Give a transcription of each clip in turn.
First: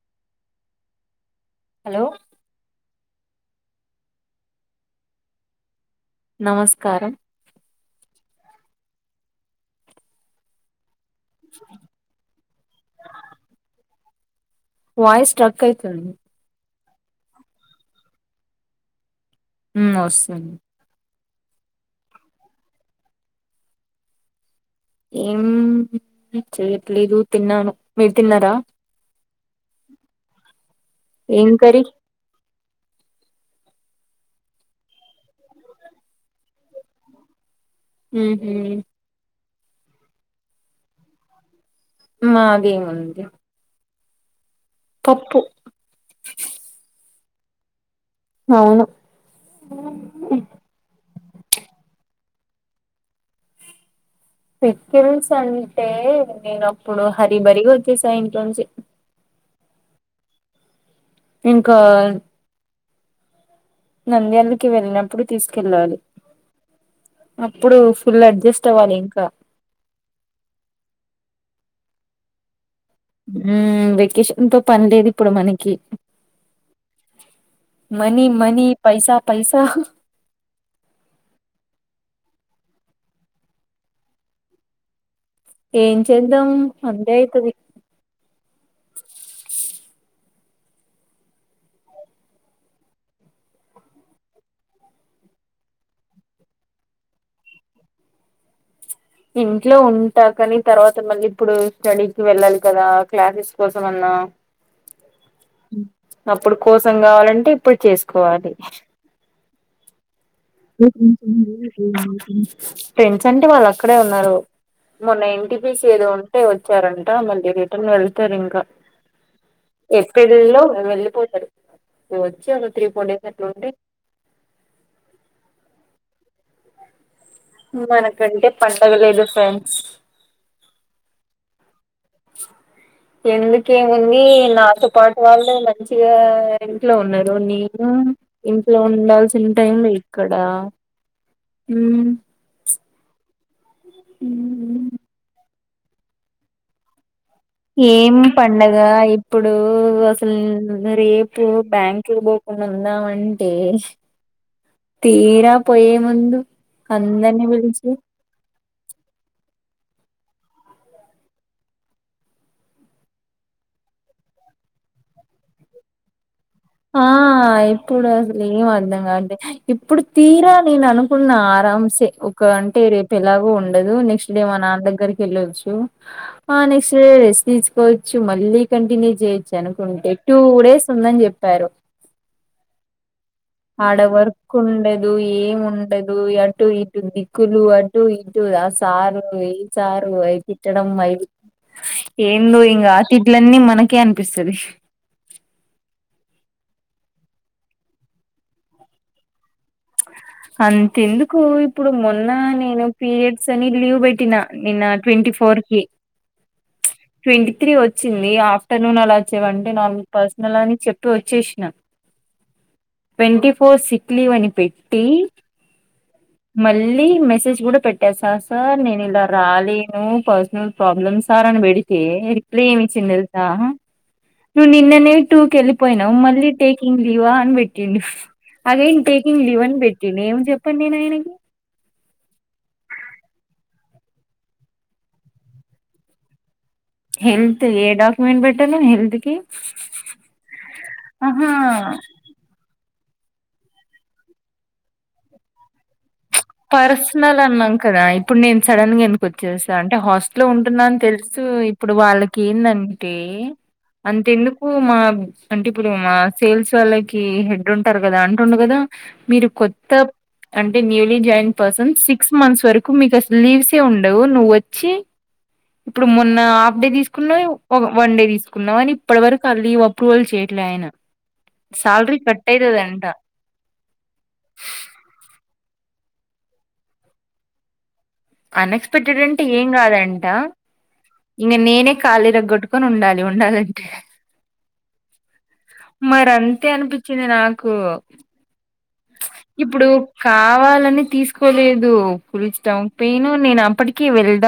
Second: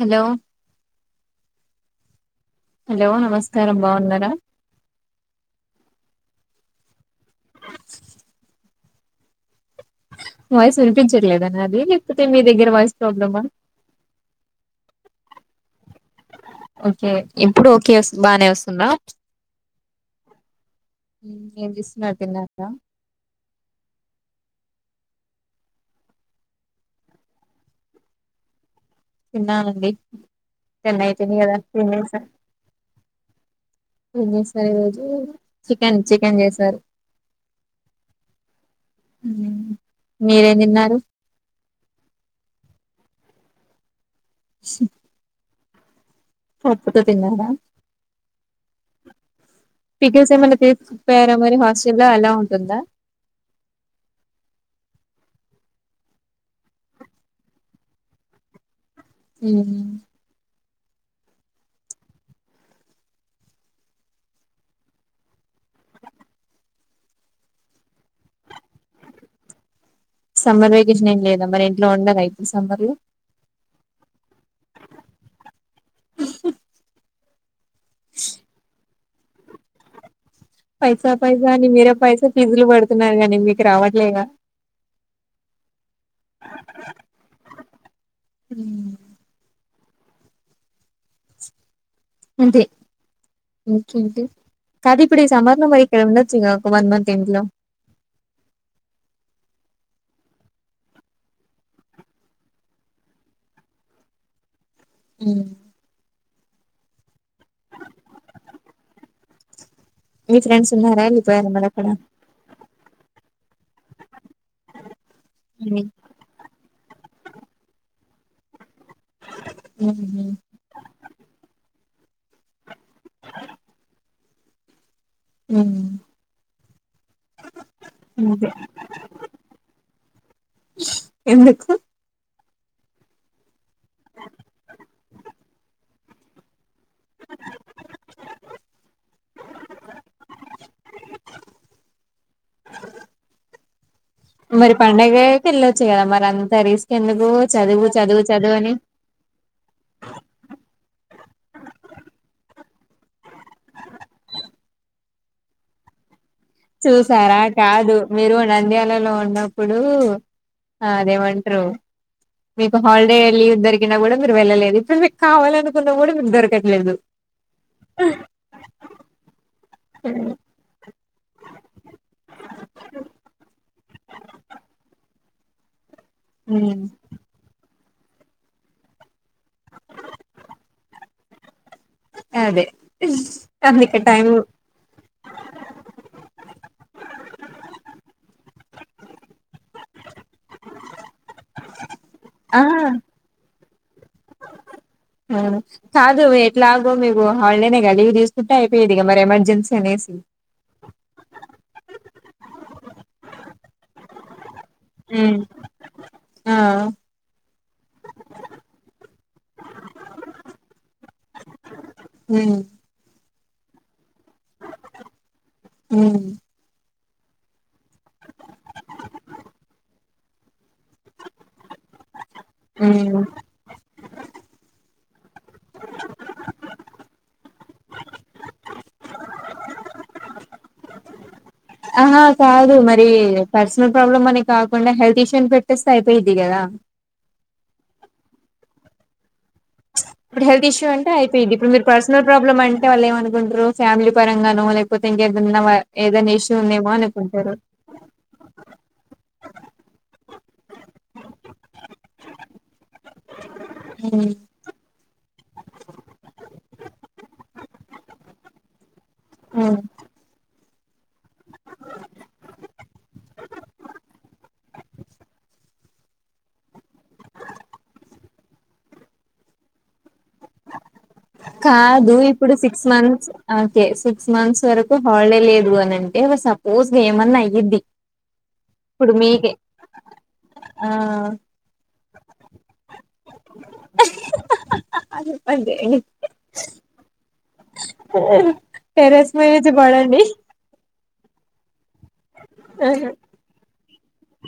Hello hello hello నమస్కారం బాగున్నారా? నమస్కారం వాయిస్ వినిపించట్లేద నాది, లేకపోతే మీ దగ్గర వాయిస్ ప్రాబ్లమా? వయిస్ స్టక్ ఐతుంది. ఓకే ఇప్పుడు ఓకే స్ బానే వస్తుందా? ఉమ్ వస్తుంది ఉమ్ ఏం చేస్తున్నారు, తిన్నార? ఏం చెయట్లేదు తిన్నాను. మీరు తిన్నారా? తిన్నానండి. టెన్ అయితుంది ఏం గదా. కర్రీ తినేసా ఏం చేసార్. ఈ రోజు చికెన్ చికెన్ చేసారు. ఉహ్ హు ఉమ్ మీరేం తిన్నారు? మదేముంది. పప్పు పప్పుతో తిన్నారా? అవును పికిల్స్ ఏమైనా తీసుకుపోయారా, మరి హాస్టల్ లో ఎలొ ఉంటుందా? సికిల్స్ అంటే. నేను అప్పుడు హరిబరిగా వచ్చేసా. ఇంట్లోంచి ఉహ్ ఇంకా నంద్యాలకి వెళ్ళినప్పుడు తీసుకెళ్ళాలి. అప్పుడు ఫుల్ అడ్జస్ట్ అవ్వాలి ఇంకా ఇలా వండర్ రైసు, సాంబార్లు ఉమ్ వెకేషన్ తో పని లేదు. ఇప్పుడు మనకి మనీ, మనీ, పైసా, పైసా. పైసా పైసా అని మీరే పైసా ఫీజులు పడుతున్నారు. గానీ మీకు రావట్లేగా? ఏం చేద్దాం. అంతే అయితది. హ్మ్ అంతే కది ఇప్పుడు ఈ సమ్మర్ లో మరిక్కడ ఉండోచ్చుగా. ఒక వన్ మంత్ ఎంట్లో? ఇంట్లో ఉంటా కాని. తర్వాత మళ్ళీ ఇప్పుడు, స్టడీకి వెళ్ళాలి కదా. క్లాసెస్ కోసం అన్న ఆ ఉమ్ అప్పుడు కోసం కావాలంటే ఇప్పుడు చేసుకోవాలి మీ ఫ్రెండ్స్ ఉన్నారా వెళ్ళిపోయారా మరి అక్కడ [unintelligible] పెంచ్ అంటే వాళ్ళు అక్కడే ఉన్నారు మొన్న ఎన్ టి పి హ్మ్ సి ఏదో ఉంటే వచ్చారంట మళ్ళీ రిటర్న్ వెల్ తారు ఇంకా హుహు. ఏప్రిల్ నెలలో లో వెళ్ళిపోతారు వచ్చి ఒక త్రీ ఫోర్ డేస్ అట్ల ఉండి హ్మ్ మనకంటే అదే పండగ లేదు ఫెండ్స్ ఎందుకు ఎందుకేముంది నాతో పాటు వాళ్ళే మంచిగా ఇంట్లో ఉండరు నేను ఇంట్లో ఉండాల్సిన టైంలే ఇక్కడ హ్మ్ ప్చ్ మరి పడుగకి వెళ్ళొచ్చు కదా మరి అంత రిస్క్ ఎందుకు చదువు ఏం చదువు చదువు అని పండగ ఇప్పుడు అసలు ఇగ రేపు బ్యాంకుకి పోకుండా ఉందామంటే తీరా పోయే ముందు చూసారా అందరినీ పిలిచి కాదు మీరు నంద్యల లలో ఉన్నప్పుడు ఆ అదేమంటారు మీకు హాలిడే లీవ్ దొరికినా కూడా మీరు వెళ్ళలేదు ఇప్పుడు మీకు కావాలనుకున్నా కూడా మీకు దొరకట్ ఆ ఇప్పుడు అసలు ఏం అర్థంగావట్లే ఇప్పుడు తీరా నేన్ అనుకు కున్న ఆరాం సే ఒక గంటే రేపు ఎలాగో ఉండదు నెక్స్ట్ డే మా నాన్న దగ్గరికి వెళ్ళోచ్చు ఆ హ్మ్ నెక్స్ట్ డే [unintelligible] కోవచ్చు మళ్ళీ కంటిన్యూ చేయొచ్చు అనుకుంటే టూ డేస్ ఉందని చెప్పారు అదే అందుకే టైం అడవర్క్ ఉండదు ఏం ఉండదు అటు ఇటు ఇటు దిక్కులు అటు ఇటు ఆ సారు ఏ సారు అయి తిట్టడం మై ఏందో ఇంగా ఆ తిట్లన్ని మనకే అనిపిస్తాది ఆ కాదు ఎట్లాగో మేకు హాడేనేగా లీవ్ తీసుకుంటే అయిపోయేదిగ మరి ఎమర్జెన్సీ అనేసి అంతెందుకు ఇప్పుడు మొన్న నేను పీరియడ్స్ అని లీవ్ పెట్టినా నిన్న ట్వంటీ ఫోర్ కి ఆ ట్వంటీ త్రీ వచ్చింది ఆఫ్టర్నూన్ అలా చేవంటే నాకు పర్సనల్ అని చెప్పి వచ్చేసినా హ్మ్ ట్వంటీ ఫోర్ సిక్ లీవ్ అని పెట్టి ఉమ్ మళ్ళీ మళ్ళీ మెసేజ్ కూడా పెట్టేసా సార్ నేను ఇలా రాలేను పర్సనల్ ప్రాబ్లమ్ సార్ అని పెడి తే రిప్లై ఎం ఇచ్చిండు ఉమ్ తెలుసా నువ్వు నిన్ననే టూకి వెళ్ళిపోయినావు మళ్ళీ టేకింగ్ లీవా అని పెట్టిండు అగైన్ టేకింగ్ లివ్ అని పెట్టిడు ఏం చెప్పాను నేను ఆయనకి ఆహా కాదు మరి పర్సనల్ ప్రాబ్లమ్ అనే కాకుండా హెల్త్ ఇష్యూని పెట్టేస్తే అయిపోయిద్ది కదా హెల్త్ ఏ డాక్యుమెంట్ పెట్టాలే హెల్త్ కి ప్చ్ ఇప్పుడు హెల్త్ ఇష్యూ అంటే ఆహా అయిపోయిది ఇప్పుడు మీరు పర్సనల్ ప్రాబ్లమ్ అంటే అంటే వాళ్ళు ఏమనుకుంటారు ఫ్యామిలీ పరంగానో లేకపోతే ఇంకెదన పర్సనల్ అన్నాం కదా ఇప్పుడు నేను సడన్ గా ఎందుకొచ్చేసా అంటే హాస్టల్లో ఉంటున్నా అని తెలుసు ఇప్పుడు వాళ్ళకి ఏందంటే టే ఉమ్ అంతెందుకు మా అంటే ఇప్పుడు మా సేల్స్ వొళ్ళకి హెడ్ హెడ్ ఉంటారు కదా అంటుండు కదా మీరు ఉమ్ కొత్త అంటే జాయిన్ పర్సన్స్ సిక్స్ మంత్స్ వరకు మీకు అసలు లీవ్సే ఉండవు నువ్ వచ్చి ఇప్పుడు మొన్న హాఫ్ డే తీసుకున్నావు వన్ డే తీసుకున్నావు అని ఇప్పటి వరకు అ లీవ్ అప్రూవల్ చేయలేదు ఆయన కాదు శాలరీ కట్ ఇప్పుడు సిక్స్ అయితదంట మంత్స్ ఓకే సిక్స్ మంత్స్ వరకు హాలిడే లేదు అని అంటే సపోజ్ ఎమన్నా అయ్యిద్ది ఇప్పుడు అన్ఎక్స్పెక్టెడ్ అంటే మీకే ఏం కాదంట ఆ ఇగా నేనే కాళ్ళు ఇరగ్గొట్టుకొని ఉండాలి ఉండాలంటే అదే మరి అంతే అనిపించింది నాకు టెరెస్ మీదనుంచి ఇప్పుడు పడండి కావాలి తీసుకోలేదు కుల్చ టక్ పెయిన్ నేను అప్పటికి వెళ్ళ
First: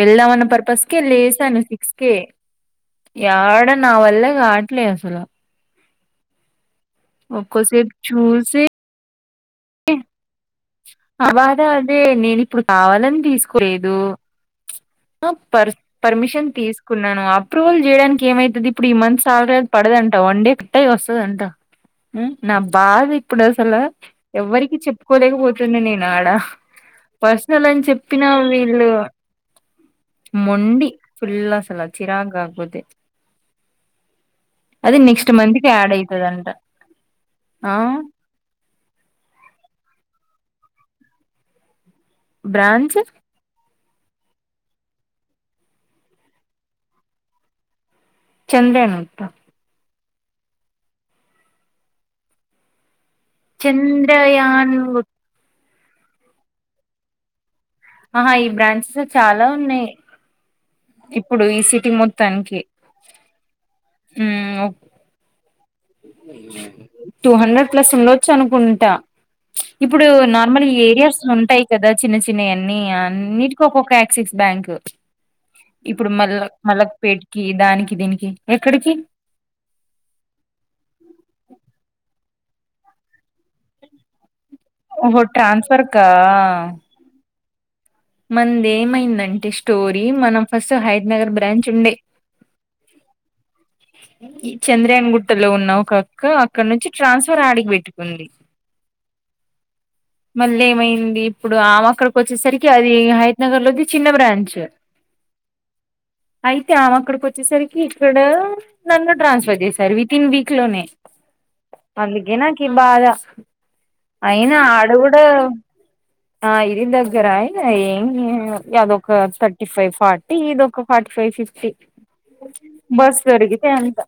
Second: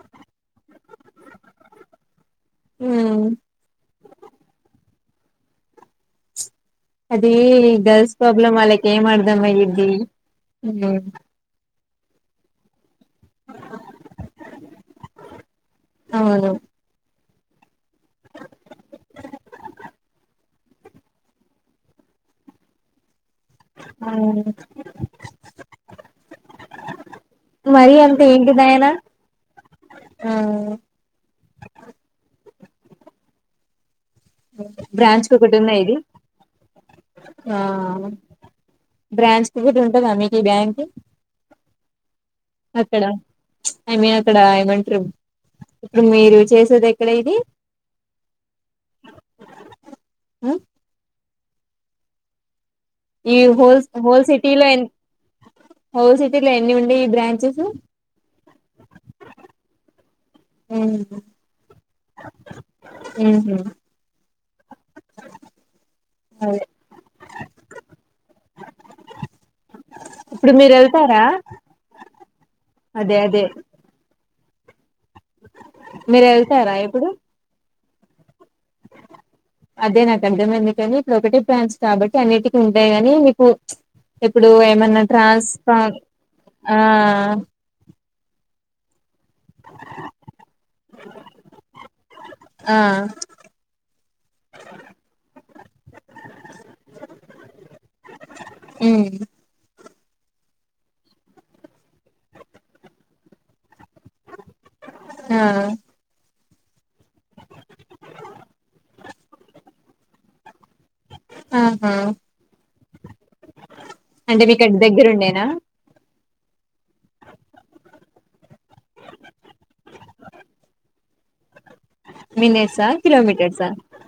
వెళ్దామన్న పర్పస్ కే లేసాను సిక్స్కే ఉమ్ యాడ నా వల్ల కాట్లే అసలు అదే ఒక్కోసేపు గర్ల్స్ ప్రాబ్లమ్ చూసి వాళ్ళకి ఏం అర్థమయిడ్ అ నేను ఇప్పుడు కావాల తీసుకోలేదు ఆ పర్మిషన్ అవును తీసుకున్నాను అప్రూవల్ చేయడానికి ఏమైతుది ఇప్పుడు ఈ మంత్ సాలరీ పడదంట వన్ డే కట్ట వస్తుందంట నా బాధ ఇప్పుడ ఆసల ఎవ్వరికి చెప్పుకోలేకపోతుంది నేను ఆడ పర్సనల్ అని మరి అంత చెప్పినా వీళ్ళు ఏంటిదాయనా ఆ మొండి ఫుల్ ఆసల చిరక్ గాకపోతే బ్రాంచ్ క ఒకటి కి యాడ్ ఉన్నాయిది అయితదంట ఆ బ్రాంచ్ కి కూడాటి ఉంటుందా మీకు ఈ బ్యాంక్ బ్రాంచ్ అక్కడ ఐ మీన్ అక్కడ ఏమంటారు ఇప్పుడు మీరు చేసేది ఎక్కడ ఇది చంద్రనత్త మ్మ్ ఈ హోల్ హోల్ సిటీ లో చంద్రయాన్ ఎ గుట్ హోల్ సిటీ లో ఎన్ని ఉండ ఈ బ్రాంచెస్ ఆహా ఈ బ్రాంచెస్ చాలా ఉన్నాయి ఉహు ఇప్పుడు ఈ సిటీ మొత్తానికి ఉహు అదే టూ హండ్రెడ్ ప్లస్ ఉండచ్చు అనుకుంటా ఇప్పుడు నార్మల్ మీరు ఏరియాస్ వెళ్తారా ఉంటాయి కదా చిన్న చిన్నవిన్ని అదే అదే అన్నిటికి ఒక్కొక్క యాక్సిస్ బ్యాంక్ ఇప్పుడు మీరు మల్ల వెళ్తారా ఇప్పుడు మల్లక్పేట్కి దానికి దీనికి ఎక్కడికి మంది కానీ ఇప్పుడు ఒకటి బ్యాన్స్ కాబట్టి అన్నిటికి ఉంటాయి కానీ మీకు ఇప్పుడు ఏమన్నా ఓహో ట్రాన్స్ఫ ట్రాన్స్ఫర్ కా ఆ మంది మైన అంటే స్టోరీ మనం ఫస్ట్ హైద నగర్ బ్రాంచ్ ఉండే త్ చంద్రయాన్ గుట్టలో ఉన్న ఒక అక్క అక్కడ నుంచి ట్రాన్స్ఫర్ ఆడిగి పెట్టుకుంది మ్మ్ మళ్ళీ ఏమైంది ఇప్పుడు ఆమె అక్కడికి వచ్చేసరికి అది హైత్నగర్ లోది చిన్న బ్రాంచ ఆ అయితే ఆమె అక్కడికి వచ్చేసరికి ఇక్కడ నన్ను ట్రాన్స్ఫర్ చేశారు వితి ఇన్ వీక్ లోనే ఆహా అందుగే నాకి బాదా అంటే అయినా మీకు అటు ఆడ దగ్గర కూడాడ ఉండేనా ఆ ఇరి దగ్గరయ్ ఏం అదొ ఒక థర్టీ ఫైవ్ ఫార్టీ ఇద ఒక ఫార్టీ ఫైవ్ ఫిఫ్టీ మినిట్సా బస్ జరిగితే కిలోమీటర్సా ఎంత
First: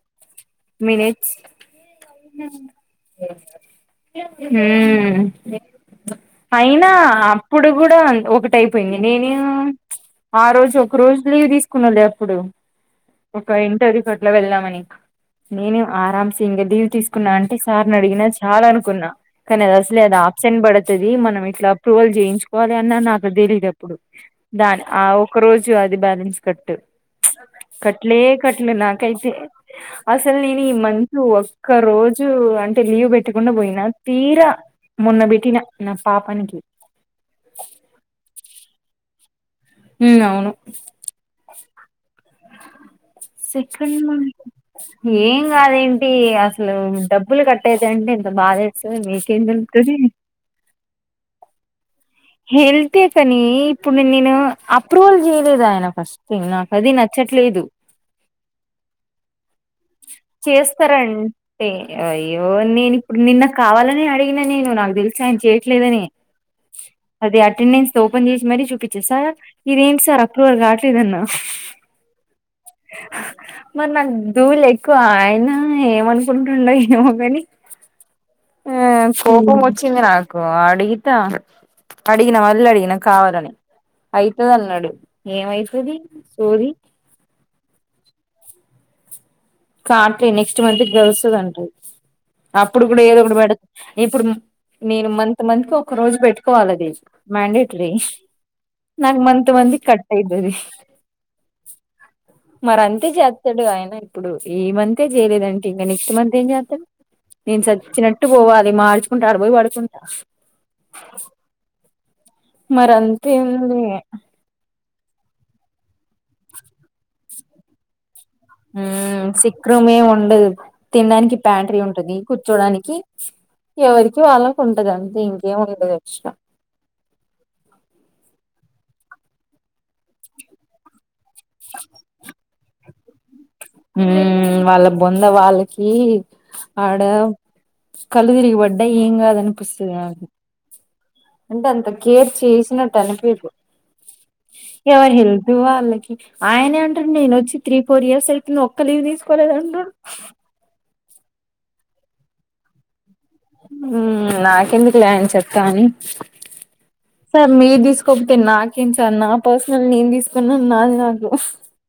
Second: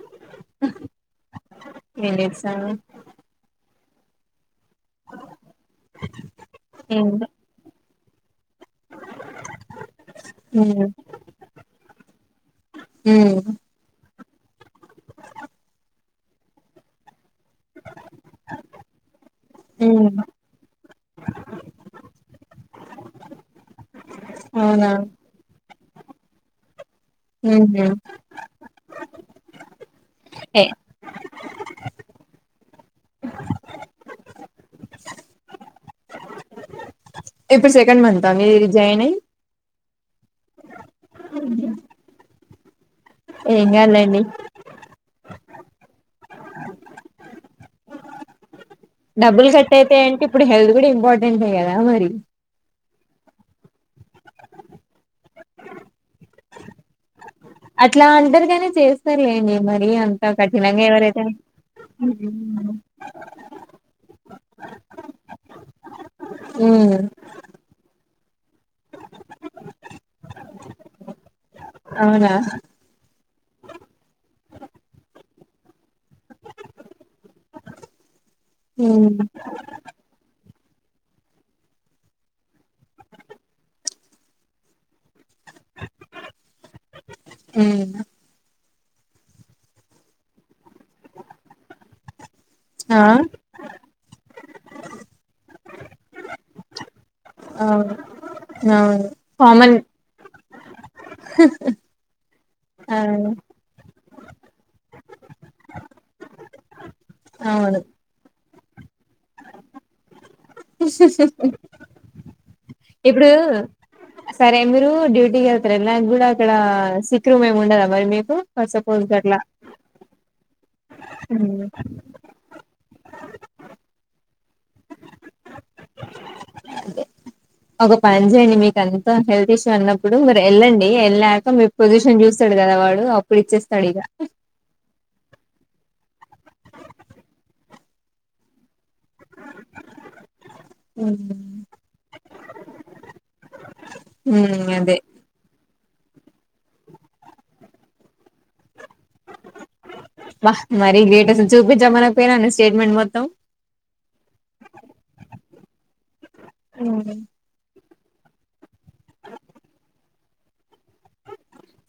మినిట్స్ మినిట్సా మ్మ్ అయినా ఏంటి అప్పుడు కూడా ఒకటైపోయింది నేను ఆ ఉమ్ రోజు ఒక రోజు లీవ్ తీసుకున్నాలే అప్పుడు ఉమ్ ఒక ఇంటర్వ్యూ అట్ల వెళ్దామని నేను ఆరామ్సి ఇంక లీవ్ తీసుకు అంటే సార్ని అడినా చాలా అనుకున్నా కానీ అది అసలు ఉమ్ ఆప్సెంట్ పడచ్చ ది మనం ఇట్లా అప్రూవల్ చేయించుకోవాలి అన్న నాకు తెలీదు అప్పుడు దా అవునా ఆ ఒక రోజు ు అది బ్యాలెన్స్ కట్టు ఉహు కట్లే కట్లే నాకైతే అసలు నేను ఏ ఈ మంచ ఒక రోజు అంటే లీవ్ పెట్టకుండా పోయినా తీరా మొన్న పెట్టిన నా పాపానికి ఇప్పుడు సెకండ్ మంత్ అ మీ ర జైన్ అయి ఉ అవును ఏం సెకం మ కాదులేండి ఏంగ్ అదేంటి అసలు డబ్బులు కట్ట అయిత అంటే ఇంత బాధే డబ్బులు కట్ట అయిత అంటే ఇప్పుడు హెల్త్ కూడా ఇంపార్టెంట్ే కదా మరి హెళ్తే కాని ఇప్పుడు నేను అప్రూవల్ చేయలేదు ఆయన ఫస్ట్ థింగ్ నాకు అది నచ్చ అట్లా అంటరుగానే చేస్తారుండి మరి అంతా చేస్తారంటే అయ్యో నేను ఇప్పుడు నిన్న కావాలని అడిగినా నేను నాకు తెలిసా ఉమ్ అ అ మరీ చూపించే సార్ ఇదేంటి సార్ అక్రర్ కావట్లేదన్న అవునా మరి నా ూవులు ఎక్కువ ఆయన ఏమనుకుంటుండ ఏమో కాని ఆ ఉమ్ కో ముచ్చింద నాకు అడిగితేా అడిగిన మళ్ళీ అడిగినా కావాలని అయితుది అన్నాడు ఏమవుతుది సోరి ఏ కాట్ నెక్స్ట్ మంత్ గల్స్ కండ ఆ లేదు మ్యాండేట్లీ అవును అవును నంగ్ మంత కామన్ మంది కట్టదది మరి ఆ అంతే చేస్తాడు ఆయన ఇప్పుడు ఈ మంత్ే చేయలేదంటే ఇంకా నెక్స్ట్ మంత్ ఏం చేస్తారు నేను అవును చచ్చినట్టు పోవాలి అ మార్చుకుంటారు అర పోయయి పడుకుంటా మరి ఇప్పుడు అంతేముంది సరే మీరు డూటీకి వెళ్తారు ఎనికి కూడా అక్కడ సిక్్ర మేము ఉండదా మరి మే ఉ శీఖ్రమే ఉండదు తినడానికి ప్యాంట్రీ ఉంటుది కూర్చోడానికి ఎవరికి వాళ్ళకు ఉంటదండి అదే ఒకప్పజే నిమిల్ హెల్త్ ఇష్యూ అన్నప్పుడు మీరు వెళ్ళండి వెళ్ళాక మీ పొజిషన్ చూస్తాడు కదా వాడు అప్పుడు ఇచ్చేస్తాడు ఇక హ వాళ్ళ బొంద వాళ్ళకి ఆడ కలుదిరిగి వడ్డ ఏంగ్ అద అనిపిస్తుది అ ఉమ్ అంటే అంత కేర్ చేసినట్టు అనిపదు అదే ఎవరి హెల్త్ వా్వాలి ఆయనే అంటారు నేను వచ్చి త్రీ ఫోర్ ఇయర్స్ అయితుంది ఒక్క లీవ్ తీసుకోలేదంట లేటస్ చూపించమకపోనా అడి స్టేట్మెంట్ మొత్తం నాకెందుకు లేం చెప్ని సార్ మీరు తీసుకు కపోతే నాకేం చ నా పర్సనల్ నేను తీసుకున్నా నా నాకు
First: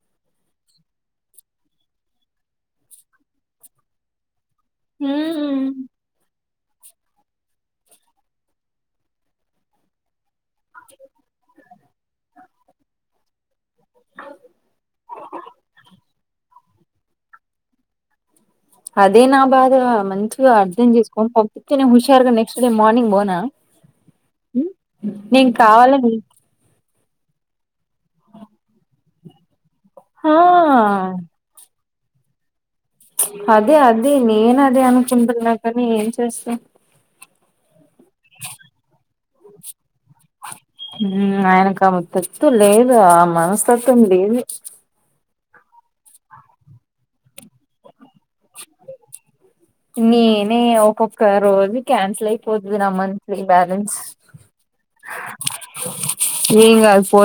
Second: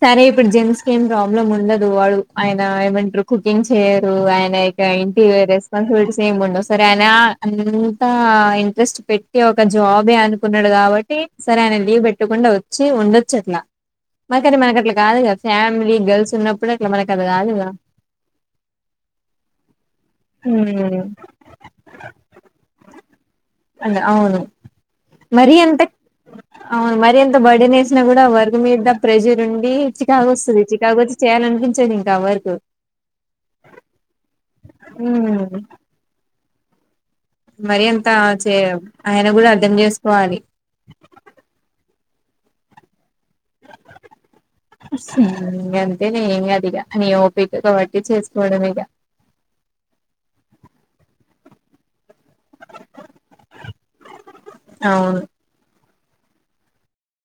సరే ఇప్పుడు జెంట్స్ క ఏం ప్రాబ్లం ఉండదు వాడు ఆయన ఏమంటారు కుకింగ్ చేయరు ఆయన ఇంటి ఉమ్ రెస్ాన్సబిలిటీ సేమ్ ఉ సరే ఆయన అంతా ఇంట్రెస్ట్ పెట్టి ఒక జాబే అనుకున్నాడు కాబట్టి సరే ఆ లీవ్ పెట్టకుండా వచ్చి ఉండొచ్చు అట్లా మకని మనకు అట్లా కాదు కదా ఫ్యామిలీ గర్ల్స్ ఉన్నప్పుడు అట్లా మనకు అది కాదు కద అదే నా బాధ మంచిగా అర్థం ఉమ్ చేసుకోని పంపించే నేను హుషారుగా నెక్స్ట్ డే మార్నింగ్ బనా అద అవును మరి ఎంత కావాలని అవును మరి ఎంత బడి నేసినా కూడా వర్గ మీద ప్రెజురుండి చికాగ ఆ వస్తుంది చికాగ వచ్చి చేయాలనిపించది ఇంకా వరకు అదే అద నేను అదే అనుకుంటున్నా కానీ ఏం చేస్తా మరి అంత చే ఆయన కూడా అర్ం చేస్తారు ఆయనకు తతు లేదు మనస్తత్వం లేదు అంతే న ఏమి అదిగా అని ఓపికతో బట్టి చేసుకోవడమేగా నేనే ఒక్కక్క రోజు క్యాన్స్ ఐపోది నా మంత్లీ బాలన్స్ అవును ఏం గాదు పో